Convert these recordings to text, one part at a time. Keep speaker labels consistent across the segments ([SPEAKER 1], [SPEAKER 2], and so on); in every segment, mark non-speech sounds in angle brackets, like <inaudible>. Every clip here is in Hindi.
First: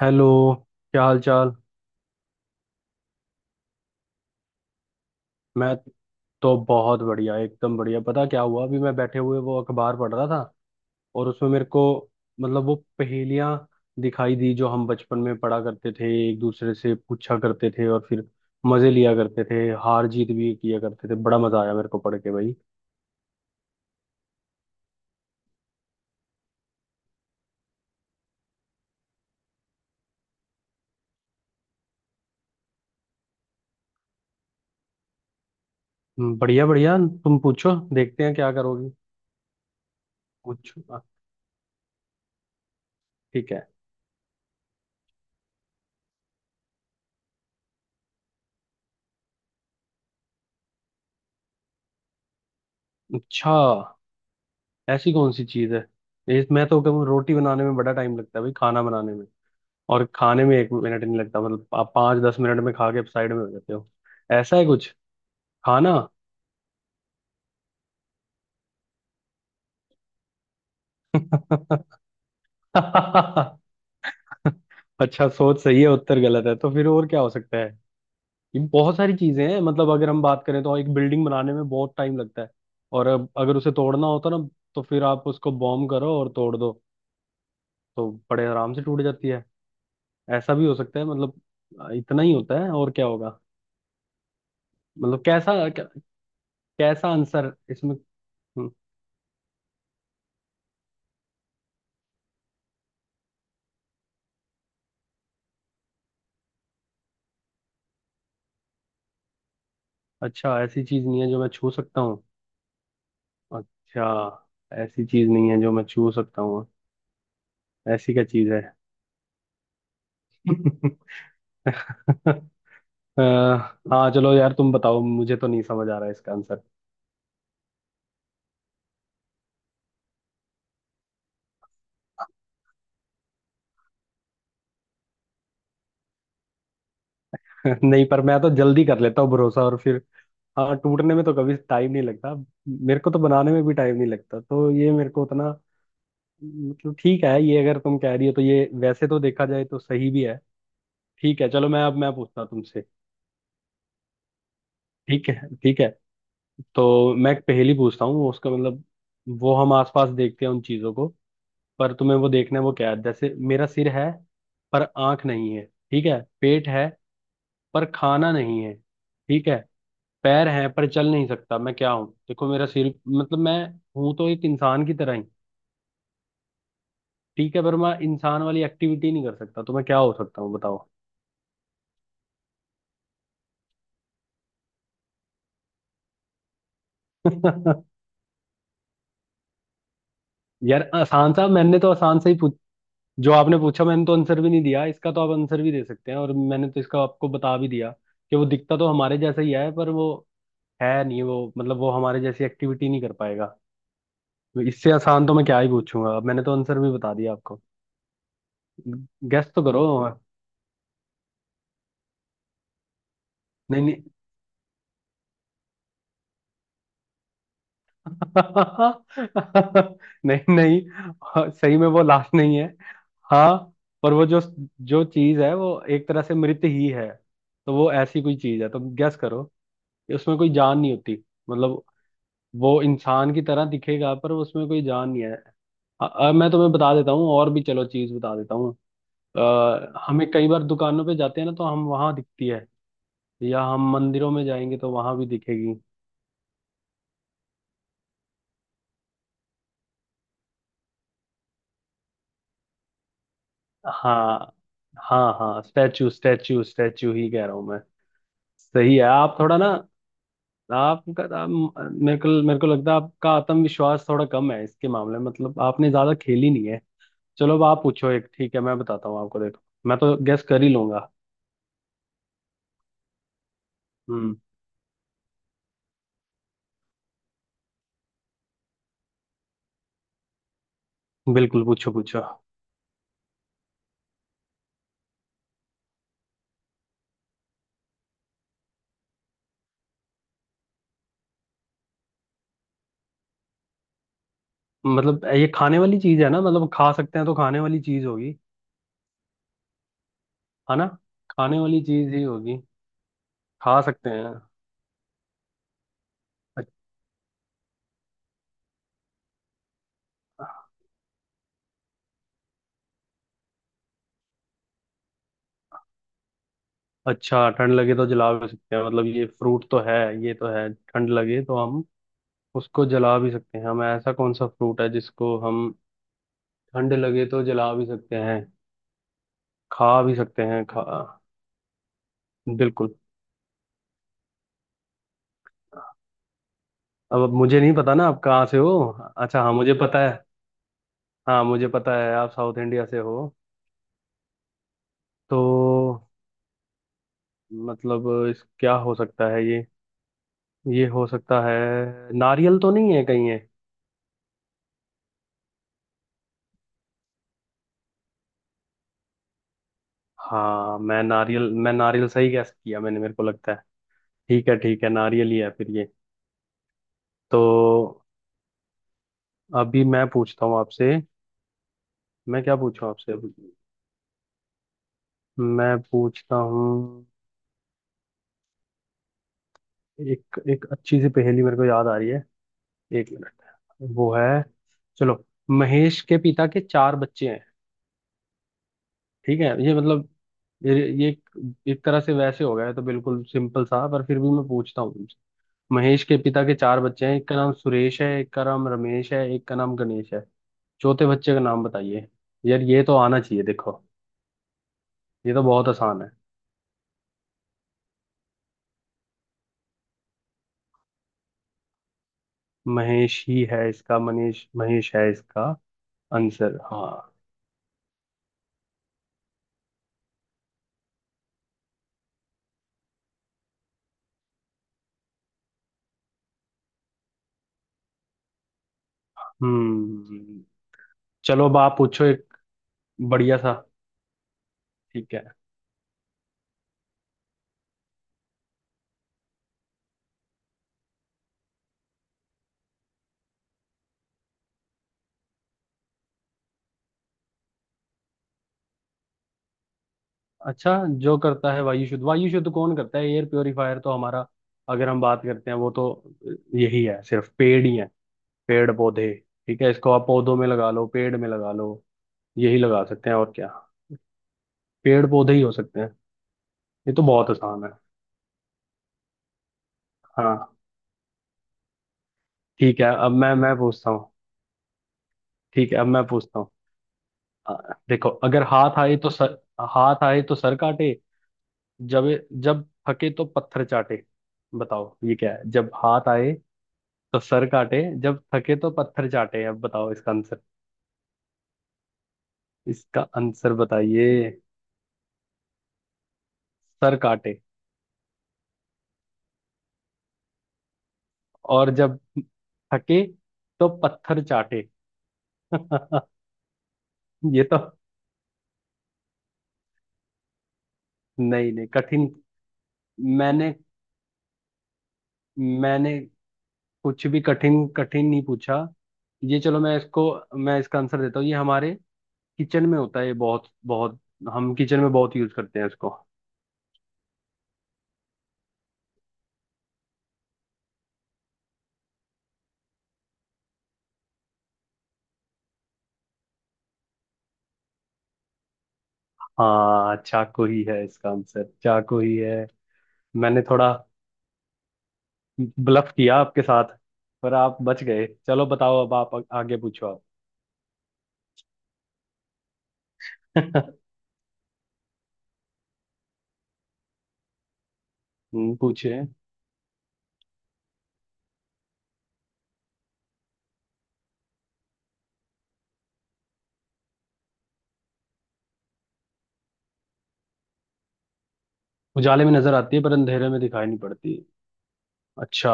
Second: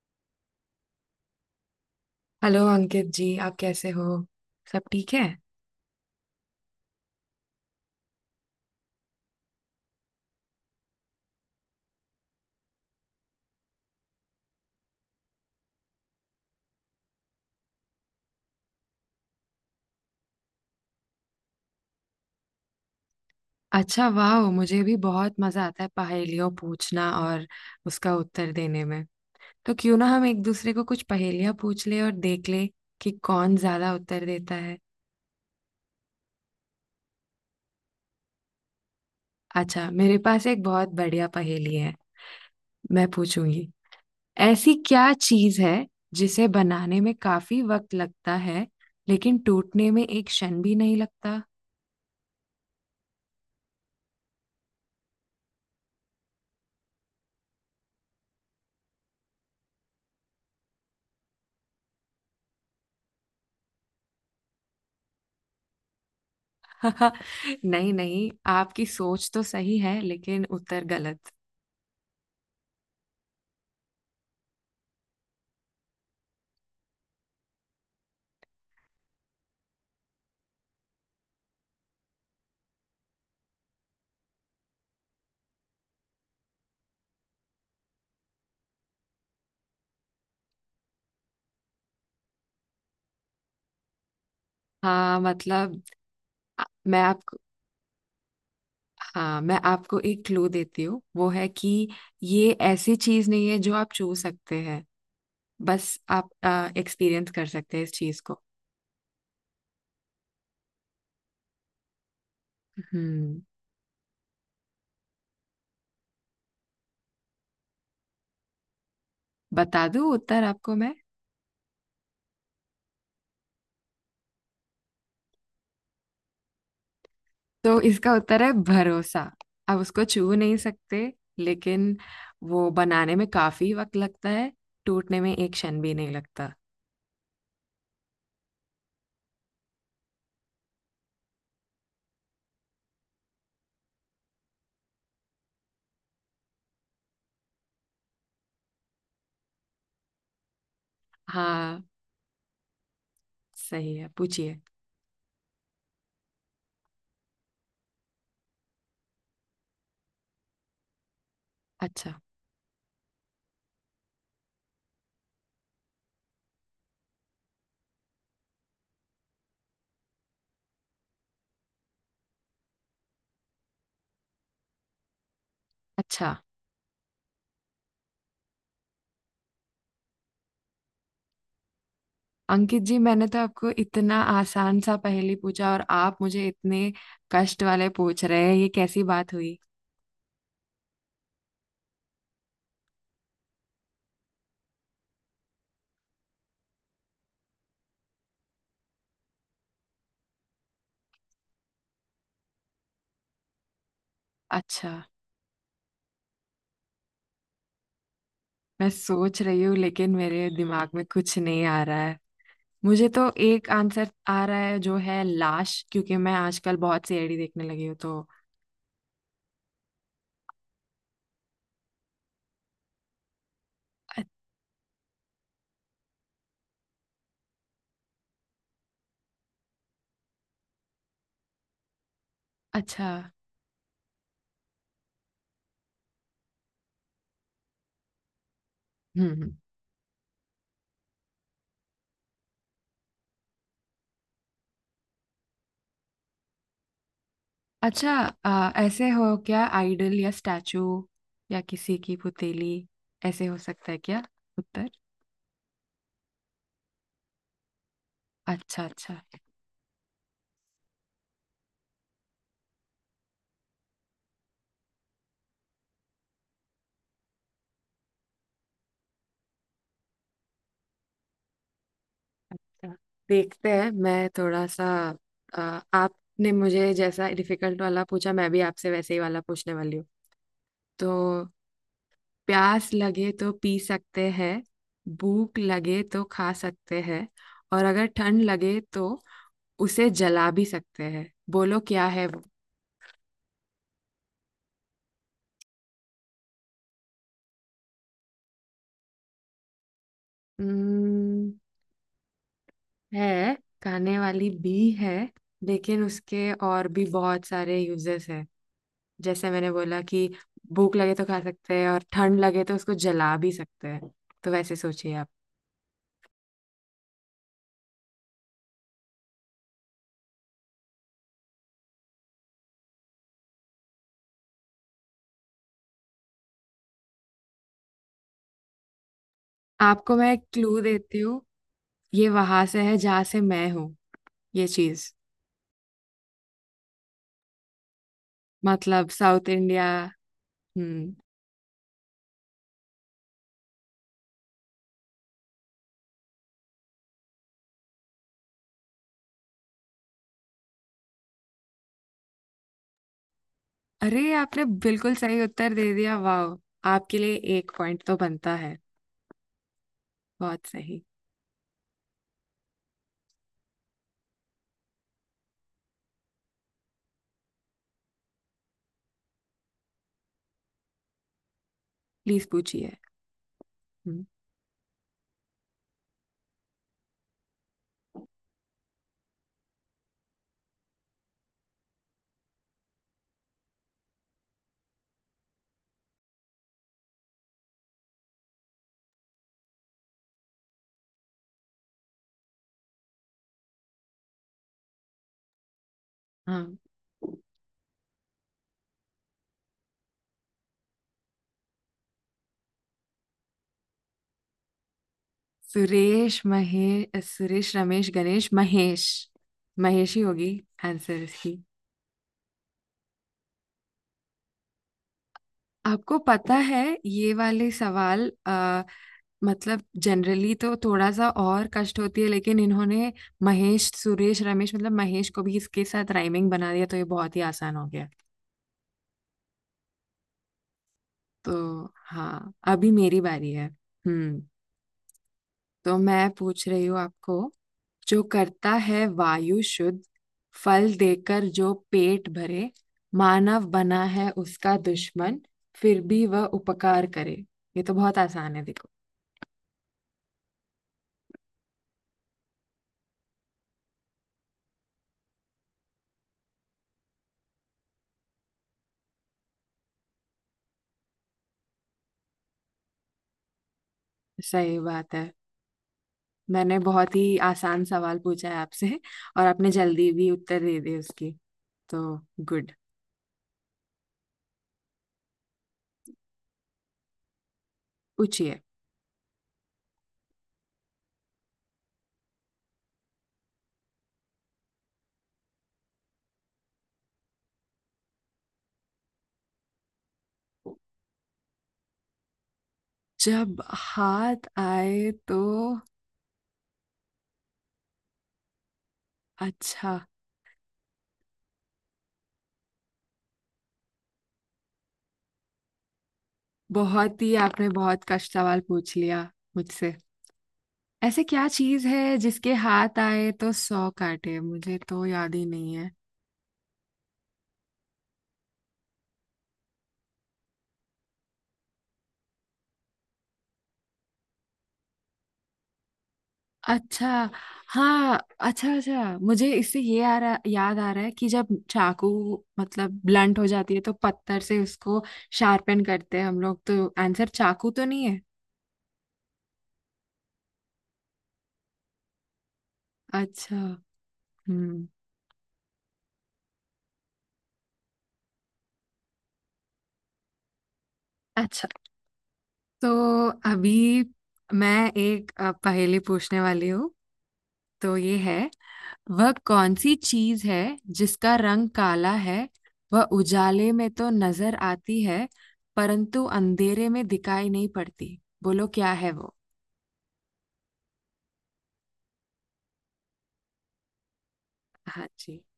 [SPEAKER 1] हेलो। क्या हाल चाल?
[SPEAKER 2] हेलो अंकित जी, आप कैसे हो? सब ठीक है।
[SPEAKER 1] मैं तो बहुत बढ़िया, एकदम बढ़िया। पता क्या हुआ? अभी मैं बैठे हुए वो अखबार पढ़ रहा था, और उसमें मेरे को मतलब वो पहेलियां दिखाई दी, जो हम बचपन में पढ़ा करते थे, एक दूसरे से पूछा करते थे और फिर मजे लिया करते थे, हार जीत भी किया करते थे। बड़ा मजा आया मेरे को पढ़ के भाई।
[SPEAKER 2] अच्छा, वाह! मुझे भी बहुत मजा आता है पहेलियों पूछना और उसका उत्तर देने में। तो क्यों ना हम एक दूसरे को कुछ पहेलियां पूछ ले और देख ले कि कौन ज्यादा उत्तर देता है।
[SPEAKER 1] बढ़िया बढ़िया। तुम पूछो, देखते हैं क्या करोगी।
[SPEAKER 2] अच्छा, मेरे पास एक
[SPEAKER 1] पूछो
[SPEAKER 2] बहुत
[SPEAKER 1] हाँ।
[SPEAKER 2] बढ़िया पहेली है। मैं
[SPEAKER 1] ठीक है।
[SPEAKER 2] पूछूंगी। ऐसी क्या चीज है जिसे बनाने में काफी वक्त लगता है लेकिन टूटने में एक क्षण भी नहीं लगता?
[SPEAKER 1] अच्छा, ऐसी कौन सी चीज है? मैं तो कहूँ रोटी बनाने में बड़ा टाइम लगता है भाई, खाना बनाने में, और खाने में एक मिनट नहीं लगता। मतलब आप 5 10 मिनट में खा के साइड में हो जाते हो। ऐसा है कुछ? खाना?
[SPEAKER 2] <laughs> नहीं नहीं, आपकी सोच तो सही है लेकिन उत्तर गलत।
[SPEAKER 1] <laughs> अच्छा, सोच सही है उत्तर गलत है, तो फिर और क्या हो सकता है? ये बहुत सारी चीजें हैं। मतलब अगर हम बात करें, तो एक बिल्डिंग बनाने में बहुत टाइम लगता है, और अब अगर उसे तोड़ना होता ना, तो फिर आप उसको बॉम्ब करो और तोड़ दो, तो बड़े आराम से टूट जाती है। ऐसा भी हो सकता है मतलब। इतना ही होता है, और क्या होगा?
[SPEAKER 2] हाँ
[SPEAKER 1] मतलब कैसा
[SPEAKER 2] मतलब,
[SPEAKER 1] क्या,
[SPEAKER 2] आ- मैं
[SPEAKER 1] कैसा
[SPEAKER 2] आपको
[SPEAKER 1] आंसर इसमें? हम्म।
[SPEAKER 2] हाँ, मैं आपको एक क्लू देती हूँ। वो है कि ये ऐसी चीज नहीं है जो आप छू सकते हैं। बस आप एक्सपीरियंस कर सकते हैं इस चीज को।
[SPEAKER 1] अच्छा, ऐसी चीज नहीं है जो मैं छू सकता हूँ।
[SPEAKER 2] हम्म।
[SPEAKER 1] अच्छा, ऐसी चीज नहीं है जो मैं छू सकता हूँ। ऐसी क्या चीज है?
[SPEAKER 2] बता दूँ उत्तर आपको मैं?
[SPEAKER 1] <laughs> अ, हाँ चलो यार तुम बताओ, मुझे तो नहीं समझ आ रहा है इसका आंसर।
[SPEAKER 2] तो इसका उत्तर है भरोसा। आप उसको छू नहीं सकते लेकिन वो बनाने में काफी वक्त लगता है, टूटने में एक क्षण भी नहीं लगता।
[SPEAKER 1] <laughs> नहीं, पर मैं तो जल्दी कर लेता हूँ भरोसा, और फिर हाँ, टूटने में तो कभी टाइम नहीं लगता। मेरे को तो बनाने में भी टाइम नहीं लगता, तो ये मेरे को उतना मतलब ठीक है, ये अगर तुम कह रही हो तो ये वैसे तो देखा जाए तो सही भी है। ठीक है चलो,
[SPEAKER 2] हाँ,
[SPEAKER 1] मैं अब मैं पूछता हूँ तुमसे।
[SPEAKER 2] सही है, पूछिए।
[SPEAKER 1] ठीक है, ठीक है। तो मैं एक पहेली पूछता हूँ, उसका मतलब वो हम आसपास देखते हैं उन चीजों को, पर
[SPEAKER 2] अच्छा,
[SPEAKER 1] तुम्हें वो देखना है वो क्या है। जैसे मेरा सिर है पर आंख नहीं है, ठीक है? पेट है पर खाना नहीं है, ठीक है? पैर हैं पर चल नहीं सकता। मैं क्या हूँ? देखो मेरा सिर मतलब मैं हूं तो एक इंसान की तरह ही,
[SPEAKER 2] अच्छा।
[SPEAKER 1] ठीक है? पर मैं इंसान वाली एक्टिविटी नहीं कर सकता। तो मैं क्या हो सकता हूँ बताओ।
[SPEAKER 2] अंकित जी, मैंने तो आपको इतना आसान सा पहेली पूछा और आप मुझे इतने कष्ट वाले
[SPEAKER 1] <laughs>
[SPEAKER 2] पूछ रहे हैं, ये कैसी बात हुई?
[SPEAKER 1] यार आसान सा, मैंने तो आसान सा ही जो आपने पूछा, मैंने तो आंसर भी नहीं दिया इसका, तो आप आंसर भी दे सकते हैं, और मैंने तो इसका आपको बता भी दिया कि वो दिखता तो हमारे जैसा ही है, पर वो है नहीं, वो मतलब वो हमारे जैसी एक्टिविटी नहीं कर पाएगा। तो इससे
[SPEAKER 2] अच्छा,
[SPEAKER 1] आसान तो मैं क्या ही पूछूंगा, अब मैंने तो आंसर भी बता दिया आपको।
[SPEAKER 2] मैं सोच
[SPEAKER 1] गेस
[SPEAKER 2] रही
[SPEAKER 1] तो
[SPEAKER 2] हूँ
[SPEAKER 1] करो।
[SPEAKER 2] लेकिन मेरे दिमाग में कुछ नहीं आ रहा है। मुझे तो एक
[SPEAKER 1] नहीं नहीं,
[SPEAKER 2] आंसर आ रहा है जो है लाश, क्योंकि मैं आजकल बहुत सी एडी देखने लगी हूँ तो।
[SPEAKER 1] <laughs> नहीं नहीं सही में वो लाश नहीं है। हाँ, पर
[SPEAKER 2] अ-
[SPEAKER 1] वो जो जो चीज है वो एक तरह से मृत ही है। तो वो ऐसी कोई चीज है, तो गैस करो कि उसमें कोई जान नहीं होती। मतलब वो
[SPEAKER 2] अच्छा।
[SPEAKER 1] इंसान की तरह दिखेगा पर उसमें कोई जान नहीं है। मैं तुम्हें बता देता हूँ और भी, चलो चीज बता देता हूँ।
[SPEAKER 2] हम्म हम्म।
[SPEAKER 1] हमें कई बार दुकानों पे जाते हैं ना, तो हम वहां दिखती है, या हम मंदिरों में जाएंगे तो वहां भी दिखेगी।
[SPEAKER 2] अच्छा। ऐसे हो क्या, आइडल या स्टैचू या किसी की पुतीली? ऐसे हो सकता है क्या
[SPEAKER 1] हाँ,
[SPEAKER 2] उत्तर?
[SPEAKER 1] हाँ, हाँ स्टैचू, स्टैचू, स्टैचू ही कह रहा हूँ मैं।
[SPEAKER 2] अच्छा,
[SPEAKER 1] सही है,
[SPEAKER 2] अच्छा।
[SPEAKER 1] आप थोड़ा ना आपका आप, मेरे को लगता है आपका आत्मविश्वास थोड़ा कम है इसके मामले में, मतलब आपने ज्यादा खेली नहीं है। चलो अब आप पूछो एक, ठीक है? मैं बताता हूँ आपको, देखो मैं तो गेस कर ही लूंगा।
[SPEAKER 2] अच्छा, देखते हैं। मैं थोड़ा सा अ, आपने मुझे जैसा डिफिकल्ट वाला पूछा, मैं भी आपसे वैसे ही वाला पूछने वाली हूँ। तो
[SPEAKER 1] बिल्कुल पूछो पूछो।
[SPEAKER 2] प्यास लगे तो पी सकते हैं, भूख लगे तो खा सकते हैं, और अगर ठंड लगे तो उसे जला भी सकते हैं। बोलो क्या है वो?
[SPEAKER 1] मतलब ये खाने वाली चीज है ना? मतलब खा सकते हैं तो खाने वाली चीज होगी, है ना?
[SPEAKER 2] हम्म।
[SPEAKER 1] खाने वाली चीज ही होगी,
[SPEAKER 2] है।
[SPEAKER 1] खा सकते
[SPEAKER 2] खाने
[SPEAKER 1] हैं।
[SPEAKER 2] वाली भी है लेकिन उसके
[SPEAKER 1] अ-
[SPEAKER 2] और भी बहुत सारे यूजेस हैं। जैसे मैंने बोला कि भूख लगे तो खा सकते हैं और ठंड लगे तो उसको जला भी सकते हैं। तो वैसे सोचिए आप।
[SPEAKER 1] अच्छा, ठंड लगे तो जला भी सकते हैं, मतलब ये फ्रूट तो है, ये तो है। ठंड लगे तो हम उसको जला भी सकते हैं। हम, ऐसा कौन सा फ्रूट है जिसको हम ठंड लगे तो जला भी सकते हैं, खा भी
[SPEAKER 2] आपको मैं
[SPEAKER 1] सकते हैं,
[SPEAKER 2] क्लू
[SPEAKER 1] खा?
[SPEAKER 2] देती हूँ। ये वहां से
[SPEAKER 1] बिल्कुल।
[SPEAKER 2] है जहाँ से मैं हूँ। ये चीज,
[SPEAKER 1] अब मुझे नहीं पता ना आप कहाँ से हो।
[SPEAKER 2] मतलब
[SPEAKER 1] अच्छा
[SPEAKER 2] साउथ
[SPEAKER 1] हाँ, मुझे
[SPEAKER 2] इंडिया।
[SPEAKER 1] पता है।
[SPEAKER 2] हम्म।
[SPEAKER 1] हाँ, मुझे पता है आप साउथ इंडिया से हो। तो मतलब इस क्या हो सकता है ये हो सकता है नारियल तो नहीं है कहीं ये?
[SPEAKER 2] अरे, आपने बिल्कुल सही उत्तर दे दिया! वाह, आपके लिए एक पॉइंट तो बनता है। बहुत
[SPEAKER 1] हाँ,
[SPEAKER 2] सही।
[SPEAKER 1] मैं नारियल सही गैस किया मैंने, मेरे को लगता है। ठीक है ठीक है, नारियल ही है फिर ये। तो अभी मैं पूछता हूँ आपसे।
[SPEAKER 2] प्लीज
[SPEAKER 1] मैं क्या पूछूं
[SPEAKER 2] पूछिए।
[SPEAKER 1] आपसे अभी?
[SPEAKER 2] हम्म,
[SPEAKER 1] मैं पूछता हूँ, एक एक अच्छी सी पहेली मेरे को याद आ रही है। 1 मिनट, वो है, चलो। महेश के पिता के 4 बच्चे हैं, ठीक है? ये मतलब ये ये एक एक तरह से वैसे हो गया है तो, बिल्कुल सिंपल सा, पर फिर भी मैं पूछता हूँ तुमसे। महेश के पिता के
[SPEAKER 2] हाँ।
[SPEAKER 1] चार बच्चे हैं। एक का नाम सुरेश है, एक का नाम रमेश है, एक का नाम गणेश है। चौथे बच्चे का नाम बताइए। यार ये तो आना चाहिए, देखो ये तो बहुत आसान है।
[SPEAKER 2] सुरेश, महेश, सुरेश, रमेश, गणेश, महेश। महेश ही होगी आंसर इसकी।
[SPEAKER 1] महेश ही है इसका, मनीष महेश है इसका
[SPEAKER 2] आपको पता
[SPEAKER 1] आंसर।
[SPEAKER 2] है
[SPEAKER 1] हाँ।
[SPEAKER 2] ये वाले सवाल मतलब जनरली तो थोड़ा सा और कष्ट होती है लेकिन इन्होंने महेश, सुरेश, रमेश, मतलब महेश को भी इसके साथ राइमिंग बना दिया तो ये बहुत ही आसान हो गया।
[SPEAKER 1] हम्म।
[SPEAKER 2] तो
[SPEAKER 1] चलो अब आप पूछो एक
[SPEAKER 2] हाँ, अभी मेरी
[SPEAKER 1] बढ़िया
[SPEAKER 2] बारी
[SPEAKER 1] सा।
[SPEAKER 2] है। हम्म।
[SPEAKER 1] ठीक है।
[SPEAKER 2] तो मैं पूछ रही हूँ आपको। जो करता है वायु शुद्ध, फल देकर जो पेट भरे, मानव बना है उसका दुश्मन, फिर भी वह उपकार करे। ये तो बहुत आसान है देखो।
[SPEAKER 1] अच्छा, जो करता है वायु शुद्ध, वायु शुद्ध कौन करता है? एयर प्योरीफायर तो हमारा, अगर हम बात करते हैं वो, तो यही है। सिर्फ पेड़ ही है, पेड़ पौधे, ठीक है? इसको आप पौधों में लगा लो, पेड़ में लगा लो, यही लगा सकते हैं और क्या।
[SPEAKER 2] सही
[SPEAKER 1] पेड़
[SPEAKER 2] बात है।
[SPEAKER 1] पौधे ही हो सकते हैं।
[SPEAKER 2] मैंने
[SPEAKER 1] ये तो
[SPEAKER 2] बहुत
[SPEAKER 1] बहुत
[SPEAKER 2] ही
[SPEAKER 1] आसान है।
[SPEAKER 2] आसान सवाल पूछा है आपसे और आपने जल्दी भी
[SPEAKER 1] हाँ।
[SPEAKER 2] उत्तर दे दिए उसकी। तो गुड।
[SPEAKER 1] ठीक है, अब मैं पूछता हूँ। ठीक है अब मैं पूछता हूँ। आ, देखो, अगर
[SPEAKER 2] पूछिए।
[SPEAKER 1] हाथ आए तो सर, हाथ आए तो सर काटे, जब जब थके तो पत्थर चाटे। बताओ ये क्या है? जब हाथ आए तो सर काटे, जब थके तो पत्थर चाटे। अब बताओ इसका आंसर, इसका आंसर
[SPEAKER 2] जब
[SPEAKER 1] बताइए।
[SPEAKER 2] हाथ आए तो
[SPEAKER 1] सर काटे,
[SPEAKER 2] अच्छा।
[SPEAKER 1] और जब थके तो पत्थर चाटे। <laughs>
[SPEAKER 2] बहुत ही
[SPEAKER 1] ये तो
[SPEAKER 2] आपने बहुत कष्ट सवाल पूछ लिया मुझसे। ऐसे क्या
[SPEAKER 1] नहीं नहीं
[SPEAKER 2] चीज
[SPEAKER 1] कठिन,
[SPEAKER 2] है जिसके हाथ आए तो
[SPEAKER 1] मैंने
[SPEAKER 2] सौ काटे? मुझे तो याद ही नहीं है।
[SPEAKER 1] मैंने कुछ भी कठिन कठिन नहीं पूछा। ये चलो मैं इसको, मैं इसका आंसर देता हूँ। ये हमारे किचन में होता है, ये बहुत बहुत, हम किचन में बहुत यूज करते हैं इसको।
[SPEAKER 2] अच्छा। हाँ। अच्छा अच्छा, मुझे इससे ये आ रहा याद आ रहा है कि जब चाकू मतलब ब्लंट हो जाती है तो पत्थर से उसको शार्पन करते हैं हम लोग। तो आंसर चाकू तो नहीं है?
[SPEAKER 1] हाँ चाकू ही है इसका आंसर, चाकू ही है। मैंने
[SPEAKER 2] अच्छा।
[SPEAKER 1] थोड़ा
[SPEAKER 2] हम्म।
[SPEAKER 1] ब्लफ किया आपके साथ, पर आप बच गए। चलो बताओ अब आप आगे पूछो आप।
[SPEAKER 2] अच्छा। तो
[SPEAKER 1] <laughs>
[SPEAKER 2] अभी मैं एक पहेली पूछने वाली हूँ। तो ये है।
[SPEAKER 1] पूछे।
[SPEAKER 2] वह कौन सी चीज है जिसका रंग काला है, वह उजाले में तो नजर आती है परंतु अंधेरे में दिखाई नहीं पड़ती? बोलो क्या है वो?
[SPEAKER 1] उजाले में नजर आती है पर अंधेरे में दिखाई नहीं पड़ती।
[SPEAKER 2] हाँ जी।
[SPEAKER 1] अच्छा।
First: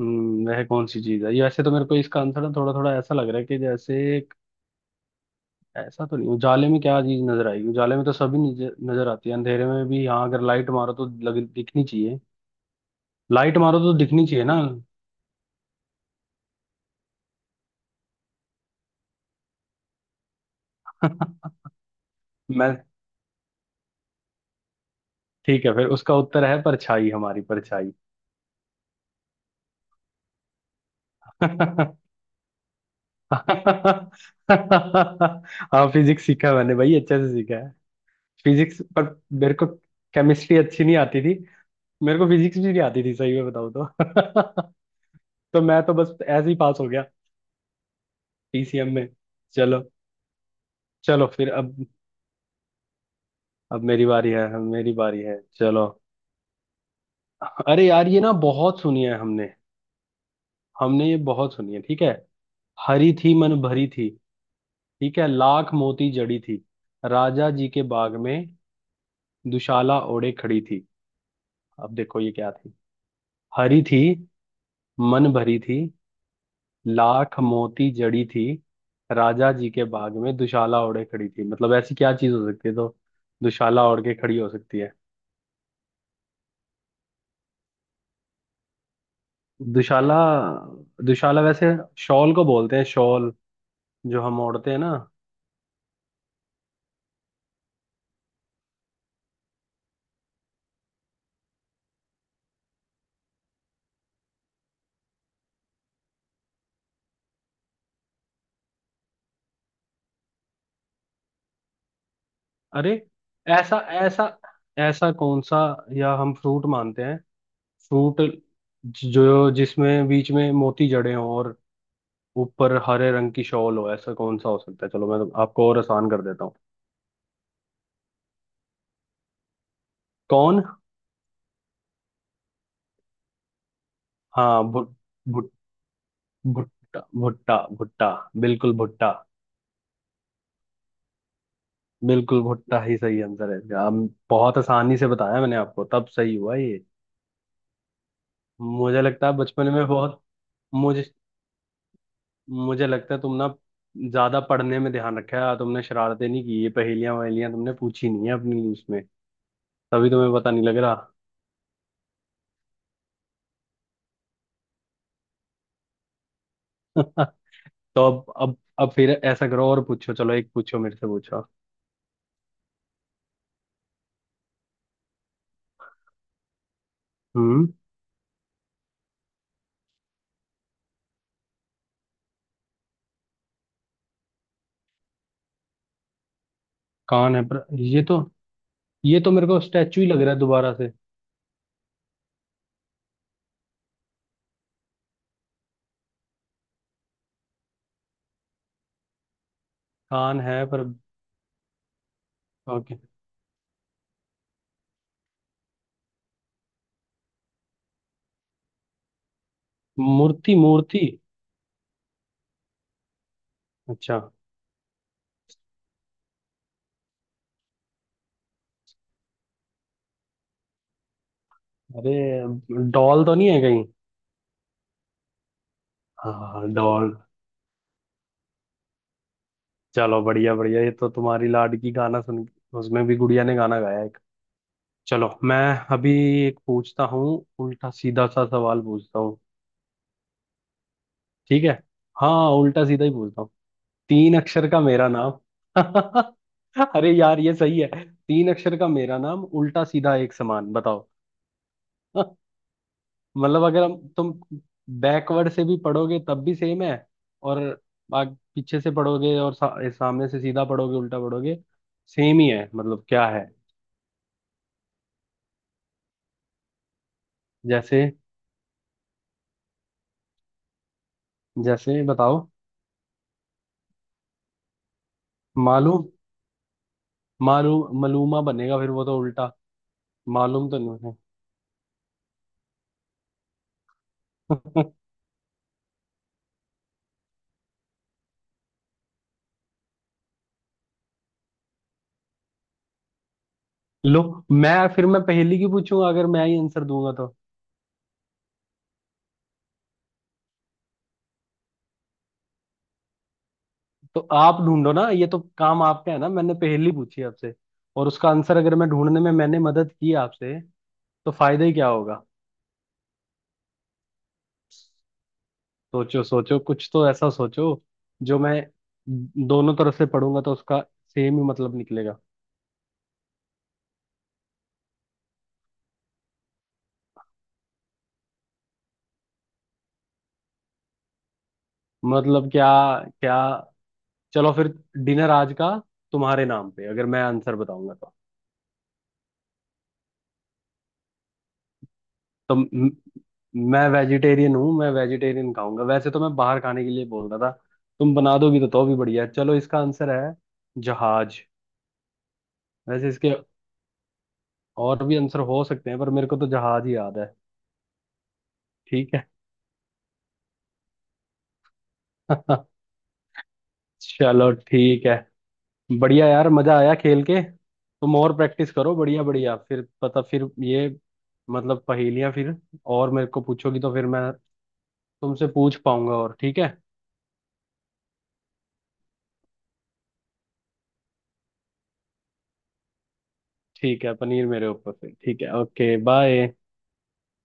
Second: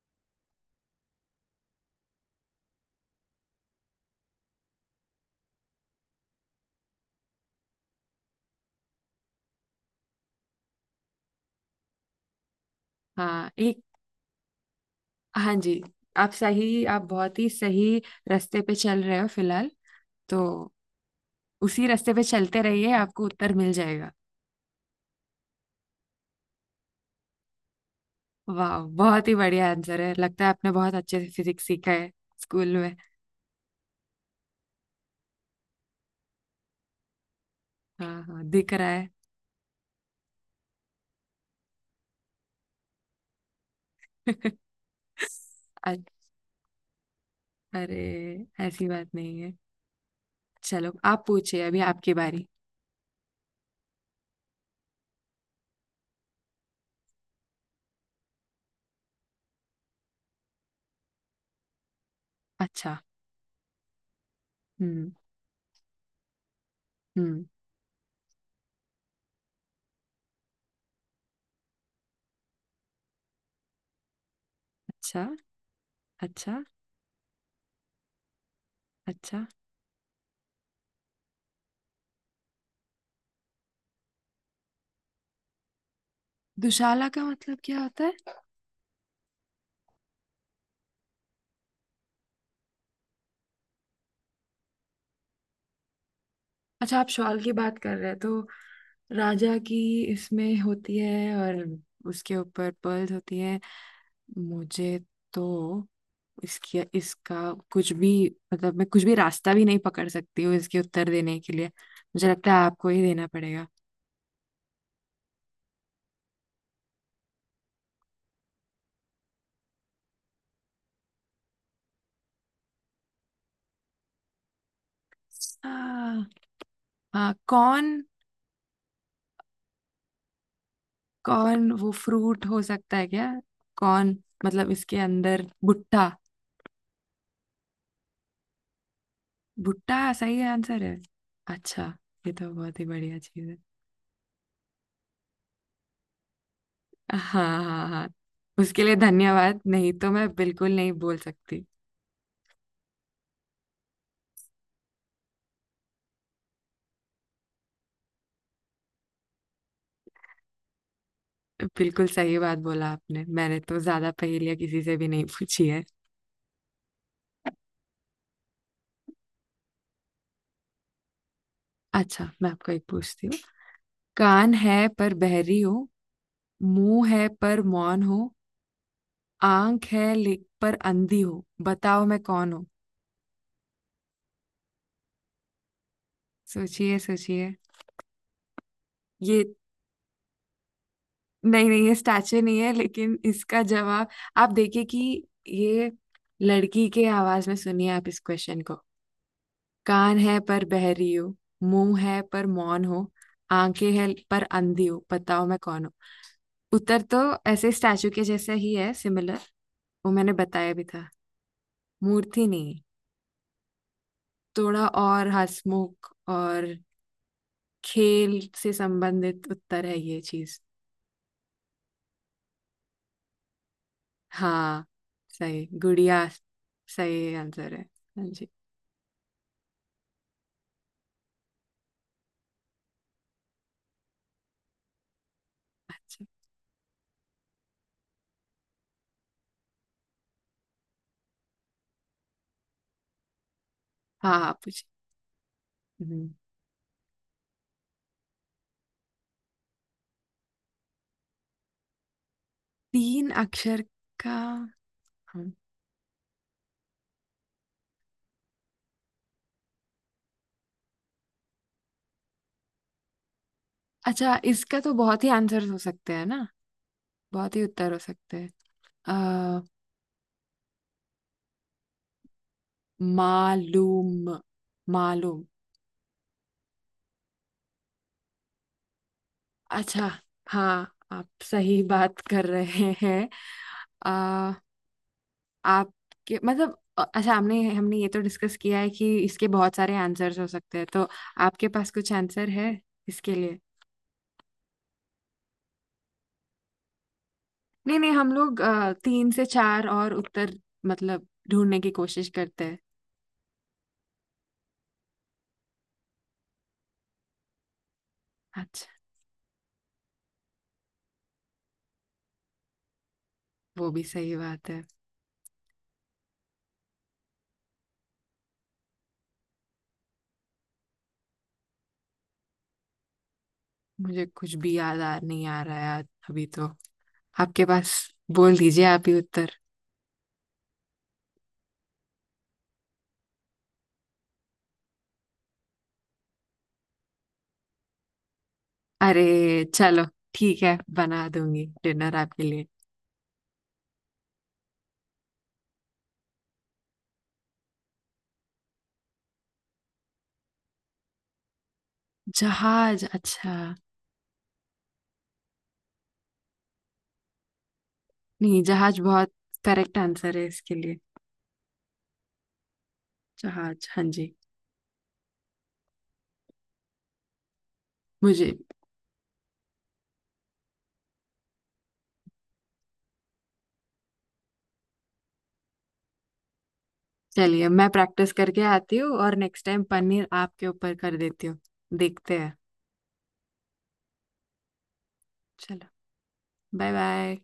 [SPEAKER 1] हम्म, वह कौन सी चीज है? ये वैसे तो मेरे को इसका आंसर ना थोड़ा थोड़ा ऐसा लग रहा है कि जैसे ऐसा तो नहीं। उजाले में क्या चीज नजर आएगी? उजाले में तो सभी नजर नजर आती है, अंधेरे में भी, हाँ अगर लाइट मारो तो लग दिखनी चाहिए।
[SPEAKER 2] हाँ
[SPEAKER 1] लाइट मारो
[SPEAKER 2] एक।
[SPEAKER 1] तो दिखनी चाहिए ना।
[SPEAKER 2] हाँ जी। आप सही, आप बहुत ही सही रास्ते पे चल रहे हो फिलहाल। तो
[SPEAKER 1] <laughs>
[SPEAKER 2] उसी रास्ते पे चलते
[SPEAKER 1] मैं
[SPEAKER 2] रहिए, आपको उत्तर मिल जाएगा।
[SPEAKER 1] ठीक है, फिर उसका उत्तर है परछाई, हमारी परछाई।
[SPEAKER 2] वाह, बहुत ही बढ़िया आंसर है। लगता है आपने बहुत अच्छे से फिजिक्स सीखा
[SPEAKER 1] <laughs>
[SPEAKER 2] है स्कूल में।
[SPEAKER 1] <laughs> हाँ फिजिक्स सीखा है मैंने भाई, अच्छे से सीखा है।
[SPEAKER 2] हाँ हाँ, दिख
[SPEAKER 1] फिजिक्स
[SPEAKER 2] रहा
[SPEAKER 1] पर
[SPEAKER 2] है।
[SPEAKER 1] मेरे को केमिस्ट्री अच्छी नहीं आती थी। मेरे को फिजिक्स भी नहीं आती थी सही में बताऊँ तो।
[SPEAKER 2] <laughs>
[SPEAKER 1] <laughs> तो मैं तो
[SPEAKER 2] अ-
[SPEAKER 1] बस ऐसे ही पास हो गया
[SPEAKER 2] अरे, ऐसी
[SPEAKER 1] पीसीएम में।
[SPEAKER 2] बात नहीं है।
[SPEAKER 1] चलो।
[SPEAKER 2] चलो आप
[SPEAKER 1] चलो फिर
[SPEAKER 2] पूछिए, अभी
[SPEAKER 1] अब,
[SPEAKER 2] आपकी बारी।
[SPEAKER 1] अब मेरी बारी है चलो। अरे यार ये ना बहुत सुनी है हमने, हमने ये बहुत सुनी है, ठीक है?
[SPEAKER 2] अच्छा।
[SPEAKER 1] हरी थी मन भरी थी,
[SPEAKER 2] हम्म।
[SPEAKER 1] ठीक है, लाख मोती जड़ी थी,
[SPEAKER 2] हम्म।
[SPEAKER 1] राजा जी के बाग में दुशाला ओढ़े खड़ी थी। अब देखो ये क्या थी। हरी थी,
[SPEAKER 2] अच्छा।
[SPEAKER 1] मन भरी थी,
[SPEAKER 2] अच्छा।
[SPEAKER 1] लाख मोती जड़ी थी,
[SPEAKER 2] अच्छा।
[SPEAKER 1] राजा जी के बाग में दुशाला ओढ़े खड़ी थी। मतलब ऐसी क्या चीज हो सकती है तो, दुशाला ओढ़ के खड़ी हो सकती है।
[SPEAKER 2] दुशाला का मतलब क्या होता है?
[SPEAKER 1] दुशाला, दुशाला वैसे शॉल को बोलते हैं, शॉल जो हम ओढ़ते हैं ना।
[SPEAKER 2] अच्छा, आप शॉल की बात कर रहे हैं तो राजा की इसमें होती है और उसके ऊपर पर्ल्स होती है। मुझे तो इसकी, इसका कुछ भी मतलब, मैं कुछ भी रास्ता भी नहीं पकड़ सकती हूँ इसके उत्तर देने के लिए। मुझे लगता है आपको
[SPEAKER 1] अरे,
[SPEAKER 2] ही देना पड़ेगा।
[SPEAKER 1] ऐसा ऐसा ऐसा कौन सा, या हम फ्रूट मानते हैं, फ्रूट जो जिसमें बीच में मोती जड़े हों और ऊपर हरे रंग की शॉल हो, ऐसा कौन सा हो सकता है? चलो मैं तो आपको और आसान कर
[SPEAKER 2] आ,
[SPEAKER 1] देता हूँ।
[SPEAKER 2] हाँ कौन?
[SPEAKER 1] कौन।
[SPEAKER 2] कौन वो फ्रूट हो सकता है क्या? कौन?
[SPEAKER 1] हाँ,
[SPEAKER 2] मतलब
[SPEAKER 1] भुट
[SPEAKER 2] इसके अंदर
[SPEAKER 1] भुट
[SPEAKER 2] भुट्टा?
[SPEAKER 1] भुट्टा, भुट्टा, भुट्टा, बिल्कुल भुट्टा।
[SPEAKER 2] भुट्टा सही आंसर है। अच्छा, ये
[SPEAKER 1] बिल्कुल
[SPEAKER 2] तो बहुत
[SPEAKER 1] भुट्टा
[SPEAKER 2] ही
[SPEAKER 1] ही
[SPEAKER 2] बढ़िया
[SPEAKER 1] सही
[SPEAKER 2] चीज
[SPEAKER 1] आंसर
[SPEAKER 2] है।
[SPEAKER 1] है इसका। हम बहुत आसानी से बताया मैंने आपको, तब सही हुआ ये।
[SPEAKER 2] हाँ हाँ हाँ, उसके लिए
[SPEAKER 1] मुझे लगता है
[SPEAKER 2] धन्यवाद,
[SPEAKER 1] बचपन में
[SPEAKER 2] नहीं तो
[SPEAKER 1] बहुत,
[SPEAKER 2] मैं बिल्कुल नहीं
[SPEAKER 1] मुझे
[SPEAKER 2] बोल सकती।
[SPEAKER 1] मुझे लगता है तुम ना ज्यादा पढ़ने में ध्यान रखा है तुमने, शरारतें नहीं की। ये पहेलियां वहेलियां तुमने पूछी नहीं है अपनी उसमें, तभी तुम्हें पता नहीं लग रहा।
[SPEAKER 2] बिल्कुल सही बात बोला आपने, मैंने तो ज्यादा पहेलियां किसी से भी नहीं पूछी है।
[SPEAKER 1] <laughs> तो अब फिर ऐसा करो और पूछो, चलो एक पूछो, मेरे से पूछो।
[SPEAKER 2] अच्छा, मैं आपको एक पूछती हूँ। कान है पर बहरी हो, मुंह है पर
[SPEAKER 1] हम्म।
[SPEAKER 2] मौन हो, आंख है ले पर अंधी हो, बताओ मैं कौन हूँ? सोचिए
[SPEAKER 1] कान है
[SPEAKER 2] सोचिए।
[SPEAKER 1] पर, ये तो
[SPEAKER 2] ये
[SPEAKER 1] मेरे को स्टैचू ही लग रहा है दोबारा से।
[SPEAKER 2] नहीं नहीं, ये स्टैचू नहीं है, लेकिन इसका जवाब आप देखिए कि ये लड़की के आवाज में सुनिए आप इस क्वेश्चन को। कान है
[SPEAKER 1] कान
[SPEAKER 2] पर
[SPEAKER 1] है पर,
[SPEAKER 2] बहरी हो, मुंह है पर मौन
[SPEAKER 1] ओके।
[SPEAKER 2] हो, आंखें हैं पर अंधी हो, बताओ मैं कौन हूँ? उत्तर तो ऐसे स्टैचू के जैसा ही है, सिमिलर। वो मैंने
[SPEAKER 1] मूर्ति,
[SPEAKER 2] बताया भी
[SPEAKER 1] मूर्ति।
[SPEAKER 2] था। मूर्ति नहीं,
[SPEAKER 1] अच्छा,
[SPEAKER 2] थोड़ा और हंसमुख और खेल से संबंधित उत्तर है ये चीज।
[SPEAKER 1] अरे डॉल तो नहीं है कहीं?
[SPEAKER 2] हाँ, सही! गुड़िया
[SPEAKER 1] हाँ डॉल।
[SPEAKER 2] सही आंसर है। हाँ जी।
[SPEAKER 1] चलो बढ़िया बढ़िया, ये तो तुम्हारी लाडकी गाना सुन, उसमें भी गुड़िया ने गाना गाया एक। चलो मैं अभी
[SPEAKER 2] अच्छा।
[SPEAKER 1] एक पूछता हूँ, उल्टा सीधा सा सवाल पूछता हूँ, ठीक है? हाँ उल्टा सीधा ही पूछता हूँ।
[SPEAKER 2] हाँ
[SPEAKER 1] तीन
[SPEAKER 2] हाँ
[SPEAKER 1] अक्षर का
[SPEAKER 2] पूछिए।
[SPEAKER 1] मेरा नाम।
[SPEAKER 2] हम्म,
[SPEAKER 1] <laughs> अरे यार ये सही है। तीन अक्षर का मेरा नाम, उल्टा सीधा एक समान, बताओ। <laughs>
[SPEAKER 2] तीन
[SPEAKER 1] मतलब
[SPEAKER 2] अक्षर
[SPEAKER 1] अगर हम तुम
[SPEAKER 2] का।
[SPEAKER 1] बैकवर्ड
[SPEAKER 2] हम्म,
[SPEAKER 1] से भी पढ़ोगे तब भी सेम है। और आग, पीछे से पढ़ोगे और सा, सामने से सीधा पढ़ोगे उल्टा पढ़ोगे सेम ही है। मतलब क्या है?
[SPEAKER 2] अच्छा, इसका तो बहुत ही आंसर्स हो सकते हैं ना, बहुत ही उत्तर
[SPEAKER 1] जैसे
[SPEAKER 2] हो सकते हैं। अ,
[SPEAKER 1] जैसे बताओ।
[SPEAKER 2] मालूम, मालूम।
[SPEAKER 1] मालूम, मालूम, मालूमा बनेगा, फिर वो तो उल्टा
[SPEAKER 2] अच्छा।
[SPEAKER 1] मालूम तो
[SPEAKER 2] हाँ
[SPEAKER 1] नहीं
[SPEAKER 2] आप सही <laughs> बात कर रहे हैं। अ,
[SPEAKER 1] है। <laughs>
[SPEAKER 2] आपके मतलब, अच्छा, हमने हमने ये तो डिस्कस किया है कि इसके बहुत सारे आंसर्स हो सकते हैं। तो आपके पास कुछ आंसर है इसके लिए?
[SPEAKER 1] लो, मैं फिर मैं पहेली की पूछूंगा अगर मैं ही आंसर दूंगा तो।
[SPEAKER 2] नहीं नहीं, हम लोग तीन से चार और उत्तर मतलब ढूंढने की कोशिश करते हैं।
[SPEAKER 1] तो आप ढूंढो ना, ये तो काम आपका है ना। मैंने पहेली पूछी आपसे, और उसका आंसर अगर
[SPEAKER 2] अच्छा,
[SPEAKER 1] मैं ढूंढने में मैंने मदद की आपसे, तो फायदा ही क्या होगा?
[SPEAKER 2] वो भी सही बात है।
[SPEAKER 1] सोचो सोचो, कुछ तो ऐसा सोचो जो मैं दोनों तरफ से पढ़ूंगा तो उसका सेम ही मतलब निकलेगा।
[SPEAKER 2] मुझे कुछ भी याद आ नहीं आ रहा है अभी तो। आपके पास? बोल दीजिए आप ही उत्तर।
[SPEAKER 1] मतलब क्या क्या? चलो फिर, डिनर आज का तुम्हारे नाम पे अगर मैं आंसर बताऊंगा तो।
[SPEAKER 2] अरे चलो, ठीक है, बना दूंगी डिनर आपके
[SPEAKER 1] तो
[SPEAKER 2] लिए।
[SPEAKER 1] मैं वेजिटेरियन हूँ, मैं वेजिटेरियन खाऊंगा, वैसे तो मैं बाहर खाने के लिए बोल रहा था। तुम बना दोगी तो भी बढ़िया है। चलो इसका आंसर है, जहाज।
[SPEAKER 2] जहाज?
[SPEAKER 1] वैसे इसके
[SPEAKER 2] अच्छा।
[SPEAKER 1] और भी आंसर हो सकते हैं, पर मेरे को तो जहाज ही याद है।
[SPEAKER 2] नहीं, जहाज
[SPEAKER 1] ठीक है।
[SPEAKER 2] बहुत करेक्ट आंसर है इसके लिए।
[SPEAKER 1] <laughs>
[SPEAKER 2] जहाज, हाँ जी।
[SPEAKER 1] चलो ठीक है, बढ़िया यार, मजा आया खेल के। तुम और
[SPEAKER 2] मुझे,
[SPEAKER 1] प्रैक्टिस करो बढ़िया, बढ़िया फिर पता, फिर ये मतलब पहेलियां फिर और मेरे को पूछोगी, तो फिर मैं तुमसे पूछ पाऊंगा। और ठीक है,
[SPEAKER 2] चलिए मैं प्रैक्टिस करके आती हूँ और नेक्स्ट टाइम पनीर आपके ऊपर कर देती हूँ। देखते हैं।
[SPEAKER 1] ठीक है पनीर मेरे ऊपर फिर। ठीक है,
[SPEAKER 2] चलो।
[SPEAKER 1] Okay bye.
[SPEAKER 2] Bye bye.